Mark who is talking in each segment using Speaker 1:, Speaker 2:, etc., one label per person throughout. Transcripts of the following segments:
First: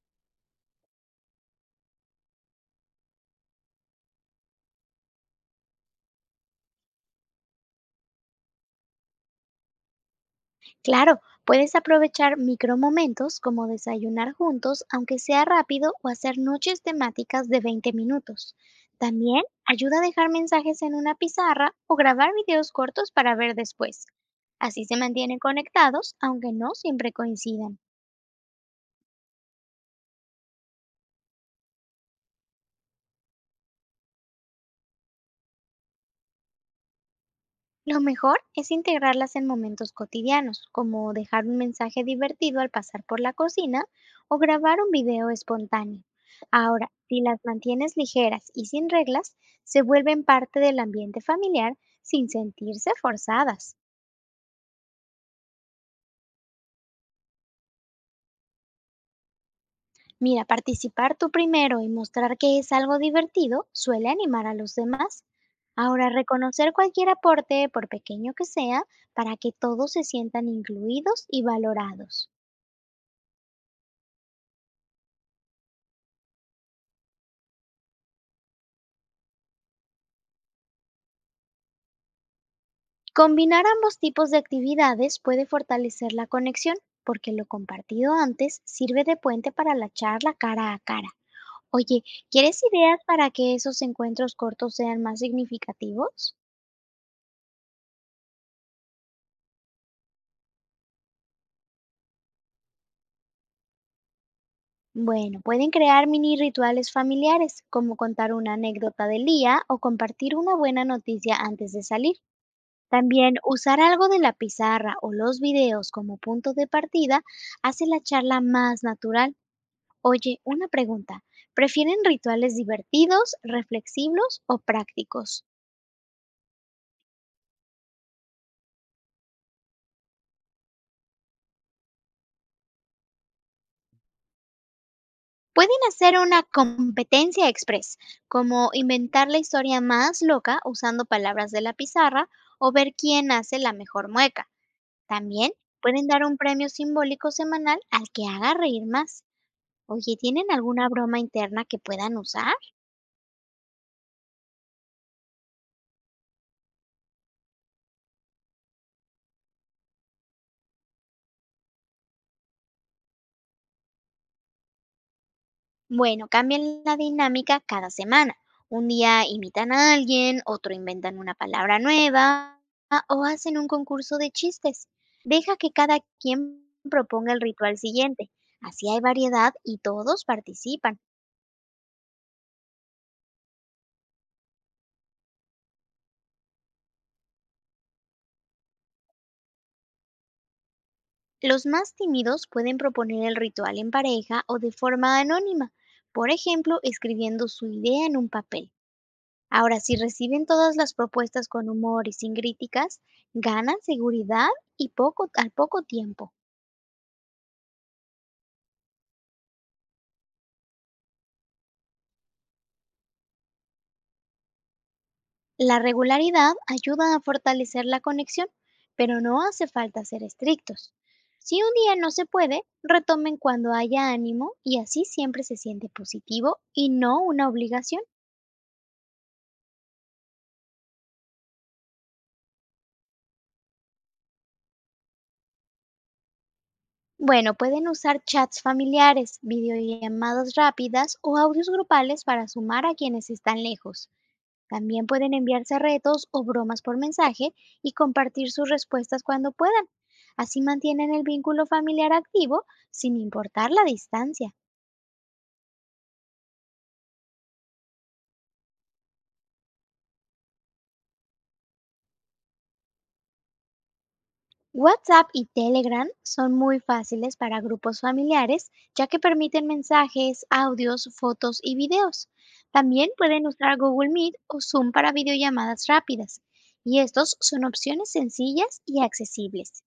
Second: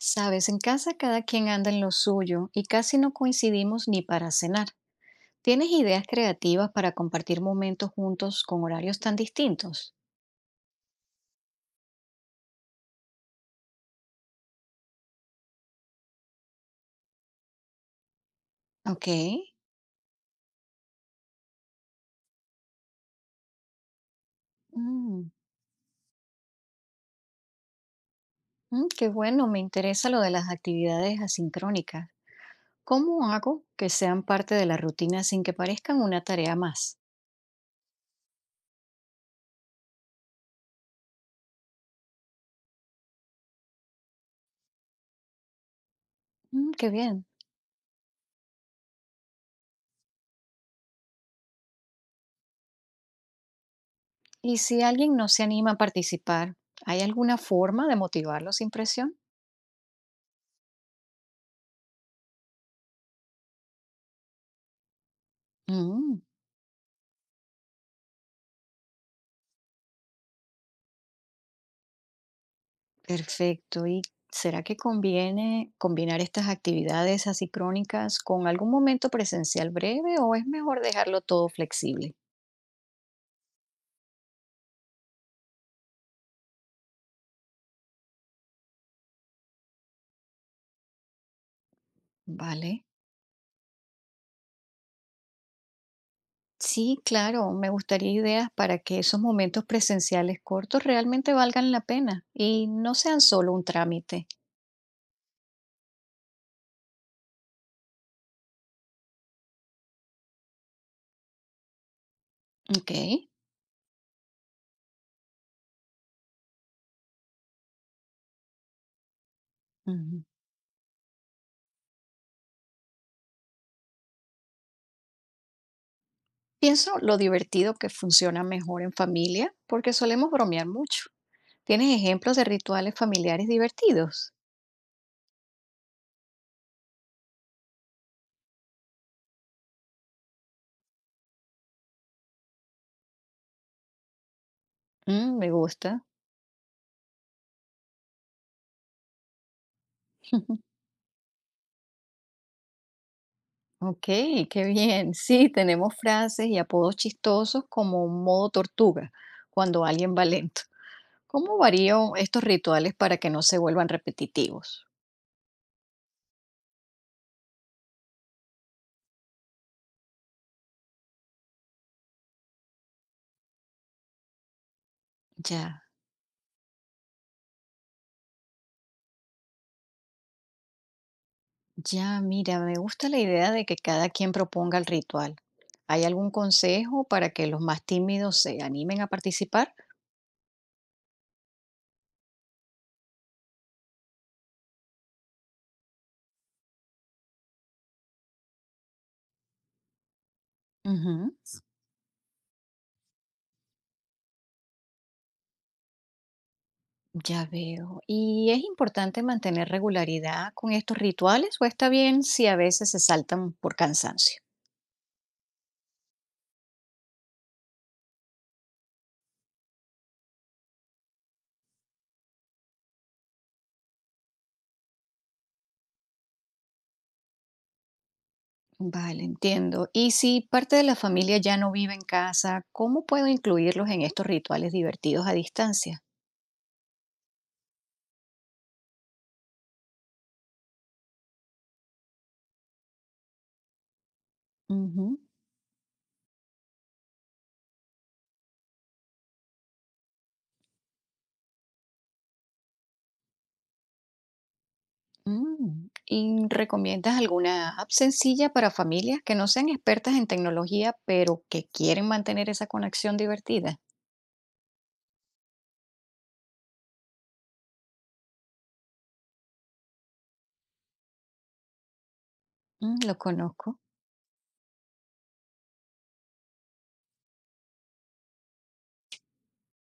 Speaker 1: Sabes, en casa cada quien anda en lo suyo y casi no coincidimos ni para cenar. ¿Tienes ideas creativas para compartir momentos juntos con horarios tan distintos?
Speaker 2: Claro, puedes aprovechar micromomentos como desayunar juntos, aunque sea rápido, o hacer noches temáticas de 20 minutos.
Speaker 1: Ok.
Speaker 2: También ayuda a dejar mensajes en una pizarra o grabar videos cortos para ver después. Así se
Speaker 1: Mm,
Speaker 2: mantienen conectados, aunque no siempre coincidan.
Speaker 1: mm. qué bueno, me interesa lo de las actividades asincrónicas. ¿Cómo hago que sean parte de la rutina sin que parezcan una tarea más?
Speaker 2: Lo mejor es integrarlas en momentos cotidianos, como dejar un mensaje divertido al pasar por la cocina o grabar un video espontáneo.
Speaker 1: Mm, qué
Speaker 2: Ahora, si
Speaker 1: bien.
Speaker 2: las mantienes ligeras y sin reglas, se vuelven parte del ambiente familiar sin sentirse forzadas.
Speaker 1: ¿Y si alguien no se anima a participar, hay alguna forma de motivarlo sin presión?
Speaker 2: Mira, participar tú primero y mostrar que es algo divertido suele animar a los demás. Ahora,
Speaker 1: Mm.
Speaker 2: reconocer cualquier aporte, por pequeño que sea, para que todos se sientan incluidos y valorados.
Speaker 1: Perfecto. ¿Y será que conviene combinar estas actividades asíncrónicas con algún momento presencial breve o es mejor dejarlo todo flexible?
Speaker 2: Combinar ambos tipos de actividades puede fortalecer la conexión, porque lo compartido antes sirve de puente para la charla cara a cara. Oye, ¿quieres
Speaker 1: Vale.
Speaker 2: ideas para que esos encuentros cortos sean más significativos?
Speaker 1: Sí, claro, me gustaría ideas para que esos momentos presenciales cortos realmente valgan la pena y no sean solo un trámite.
Speaker 2: Bueno, pueden crear mini rituales familiares, como contar una anécdota del día o compartir una buena noticia antes de salir.
Speaker 1: Ok.
Speaker 2: También usar algo de la pizarra o los videos como punto de partida hace la charla más natural.
Speaker 1: Ujú.
Speaker 2: Oye, una pregunta. ¿Prefieren rituales divertidos, reflexivos o prácticos?
Speaker 1: Pienso lo divertido que funciona mejor en familia porque solemos bromear mucho. ¿Tienes ejemplos de rituales familiares divertidos?
Speaker 2: Pueden hacer una competencia express, como inventar la historia más loca usando palabras de la pizarra o ver quién hace la mejor mueca.
Speaker 1: Mm, me
Speaker 2: También
Speaker 1: gusta.
Speaker 2: pueden dar un premio simbólico semanal al que haga reír más. Oye, ¿tienen alguna broma interna que puedan usar?
Speaker 1: Ok, qué bien. Sí, tenemos frases y apodos chistosos como modo tortuga, cuando alguien va lento. ¿Cómo varían estos rituales para que no se vuelvan repetitivos?
Speaker 2: Bueno, cambian la dinámica cada semana. Un día imitan a alguien, otro inventan una palabra nueva o hacen un concurso de chistes. Deja que
Speaker 1: Ya,
Speaker 2: cada quien proponga el ritual siguiente. Así hay variedad y todos participan.
Speaker 1: ya, mira, me gusta la idea de que cada quien proponga el ritual. ¿Hay algún consejo para que los más tímidos se animen a participar?
Speaker 2: Los más tímidos pueden proponer el ritual en pareja o de forma anónima, por ejemplo, escribiendo su idea en un papel. Ahora, si reciben todas las
Speaker 1: Ujú,
Speaker 2: propuestas con humor y sin críticas, ganan seguridad y al poco tiempo.
Speaker 1: ya veo. ¿Y es importante mantener regularidad con estos rituales o está bien si a veces se saltan por cansancio?
Speaker 2: La regularidad ayuda a fortalecer la conexión, pero no hace falta ser estrictos. Si un día no se puede, retomen cuando haya ánimo y así siempre se siente positivo y no una obligación.
Speaker 1: Vale, entiendo. Y si parte de la familia ya no vive en casa, ¿cómo puedo incluirlos en estos rituales divertidos a distancia?
Speaker 2: Bueno, pueden usar chats familiares, videollamadas rápidas o audios grupales para sumar a quienes están lejos. También
Speaker 1: Ujú.
Speaker 2: pueden enviarse retos o bromas por mensaje y compartir sus respuestas cuando puedan. Así mantienen el vínculo familiar activo sin importar la distancia.
Speaker 1: Mm. ¿Y recomiendas alguna app sencilla para familias que no sean expertas en tecnología, pero que quieren mantener esa conexión divertida?
Speaker 2: WhatsApp y Telegram son muy fáciles para grupos familiares, ya que permiten mensajes, audios, fotos y videos.
Speaker 1: Mm,
Speaker 2: También
Speaker 1: lo
Speaker 2: pueden usar
Speaker 1: conozco.
Speaker 2: Google Meet o Zoom para videollamadas rápidas, y estos son opciones sencillas y accesibles.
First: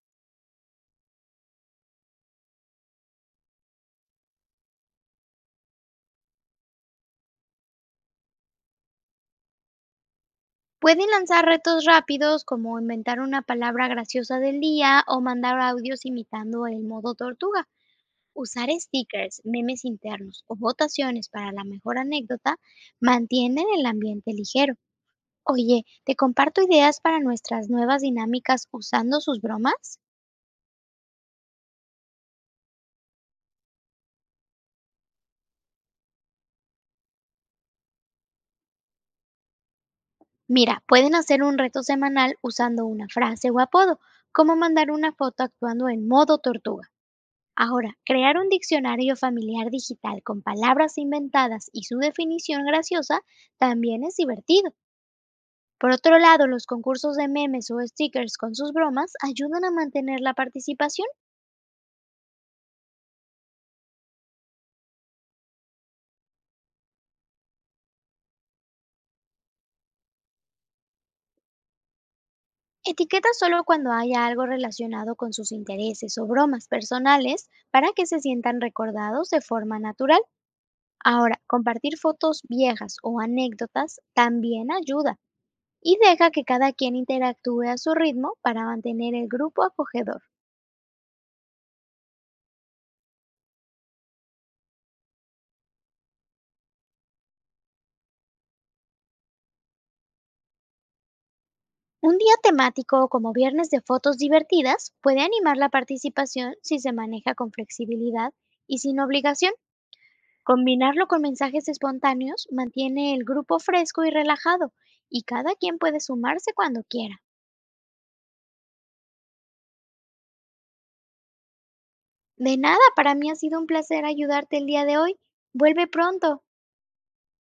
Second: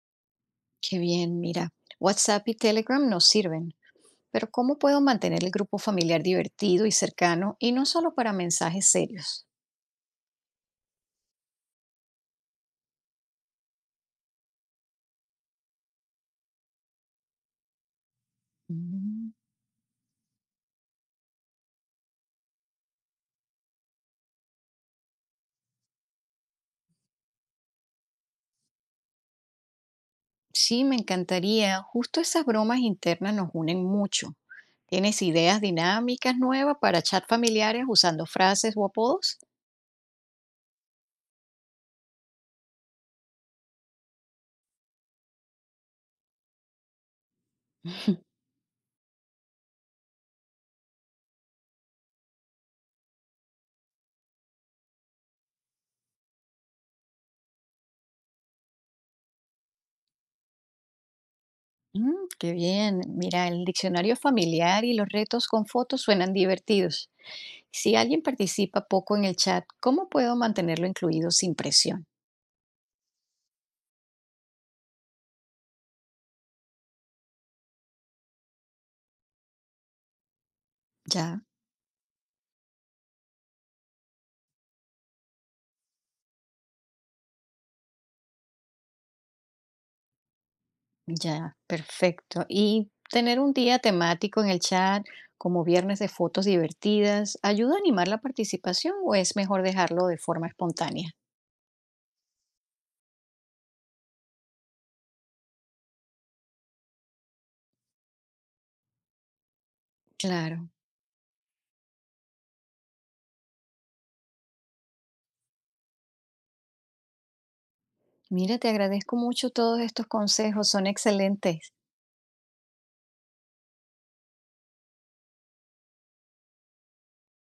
Speaker 1: Qué bien, mira. WhatsApp y Telegram nos sirven, pero ¿cómo puedo mantener el grupo familiar divertido y cercano y no solo para mensajes serios?
Speaker 2: Pueden lanzar retos rápidos como inventar una palabra graciosa del día o mandar audios imitando el modo tortuga. Usar
Speaker 1: Mm.
Speaker 2: stickers, memes internos o votaciones para la mejor anécdota mantienen el ambiente ligero. Oye, te comparto ideas para nuestras nuevas dinámicas usando sus bromas.
Speaker 1: Sí, me encantaría. Justo esas bromas internas nos unen mucho. ¿Tienes ideas dinámicas nuevas para chat familiares usando frases o apodos?
Speaker 2: Mira, pueden hacer un reto semanal usando una frase o apodo, como mandar una foto actuando en modo tortuga. Ahora, crear un diccionario familiar digital con palabras inventadas y su definición graciosa también es divertido. Por otro lado, los concursos de memes o stickers con sus bromas ayudan a mantener la participación.
Speaker 1: Mm, qué bien. Mira, el diccionario familiar y los retos con fotos suenan divertidos. Si alguien participa poco en el chat, ¿cómo puedo mantenerlo incluido sin presión?
Speaker 2: Etiqueta solo cuando haya algo relacionado con sus intereses o bromas personales para que se sientan recordados de forma natural.
Speaker 1: Ya,
Speaker 2: Ahora, compartir fotos viejas o anécdotas también ayuda y deja que cada quien interactúe a su ritmo para mantener el grupo acogedor.
Speaker 1: ya, perfecto. Y tener un día temático en el chat, como viernes de fotos divertidas, ¿ayuda a animar la participación o es mejor dejarlo de forma espontánea?
Speaker 2: Un día temático como viernes de fotos divertidas puede animar la participación si se maneja con flexibilidad y sin obligación.
Speaker 1: Claro.
Speaker 2: Combinarlo con mensajes espontáneos mantiene el grupo fresco y relajado, y cada quien puede sumarse cuando quiera.
Speaker 1: Mira, te agradezco mucho todos estos consejos, son excelentes.
Speaker 2: De nada, para mí ha sido un placer ayudarte el día de hoy. Vuelve pronto.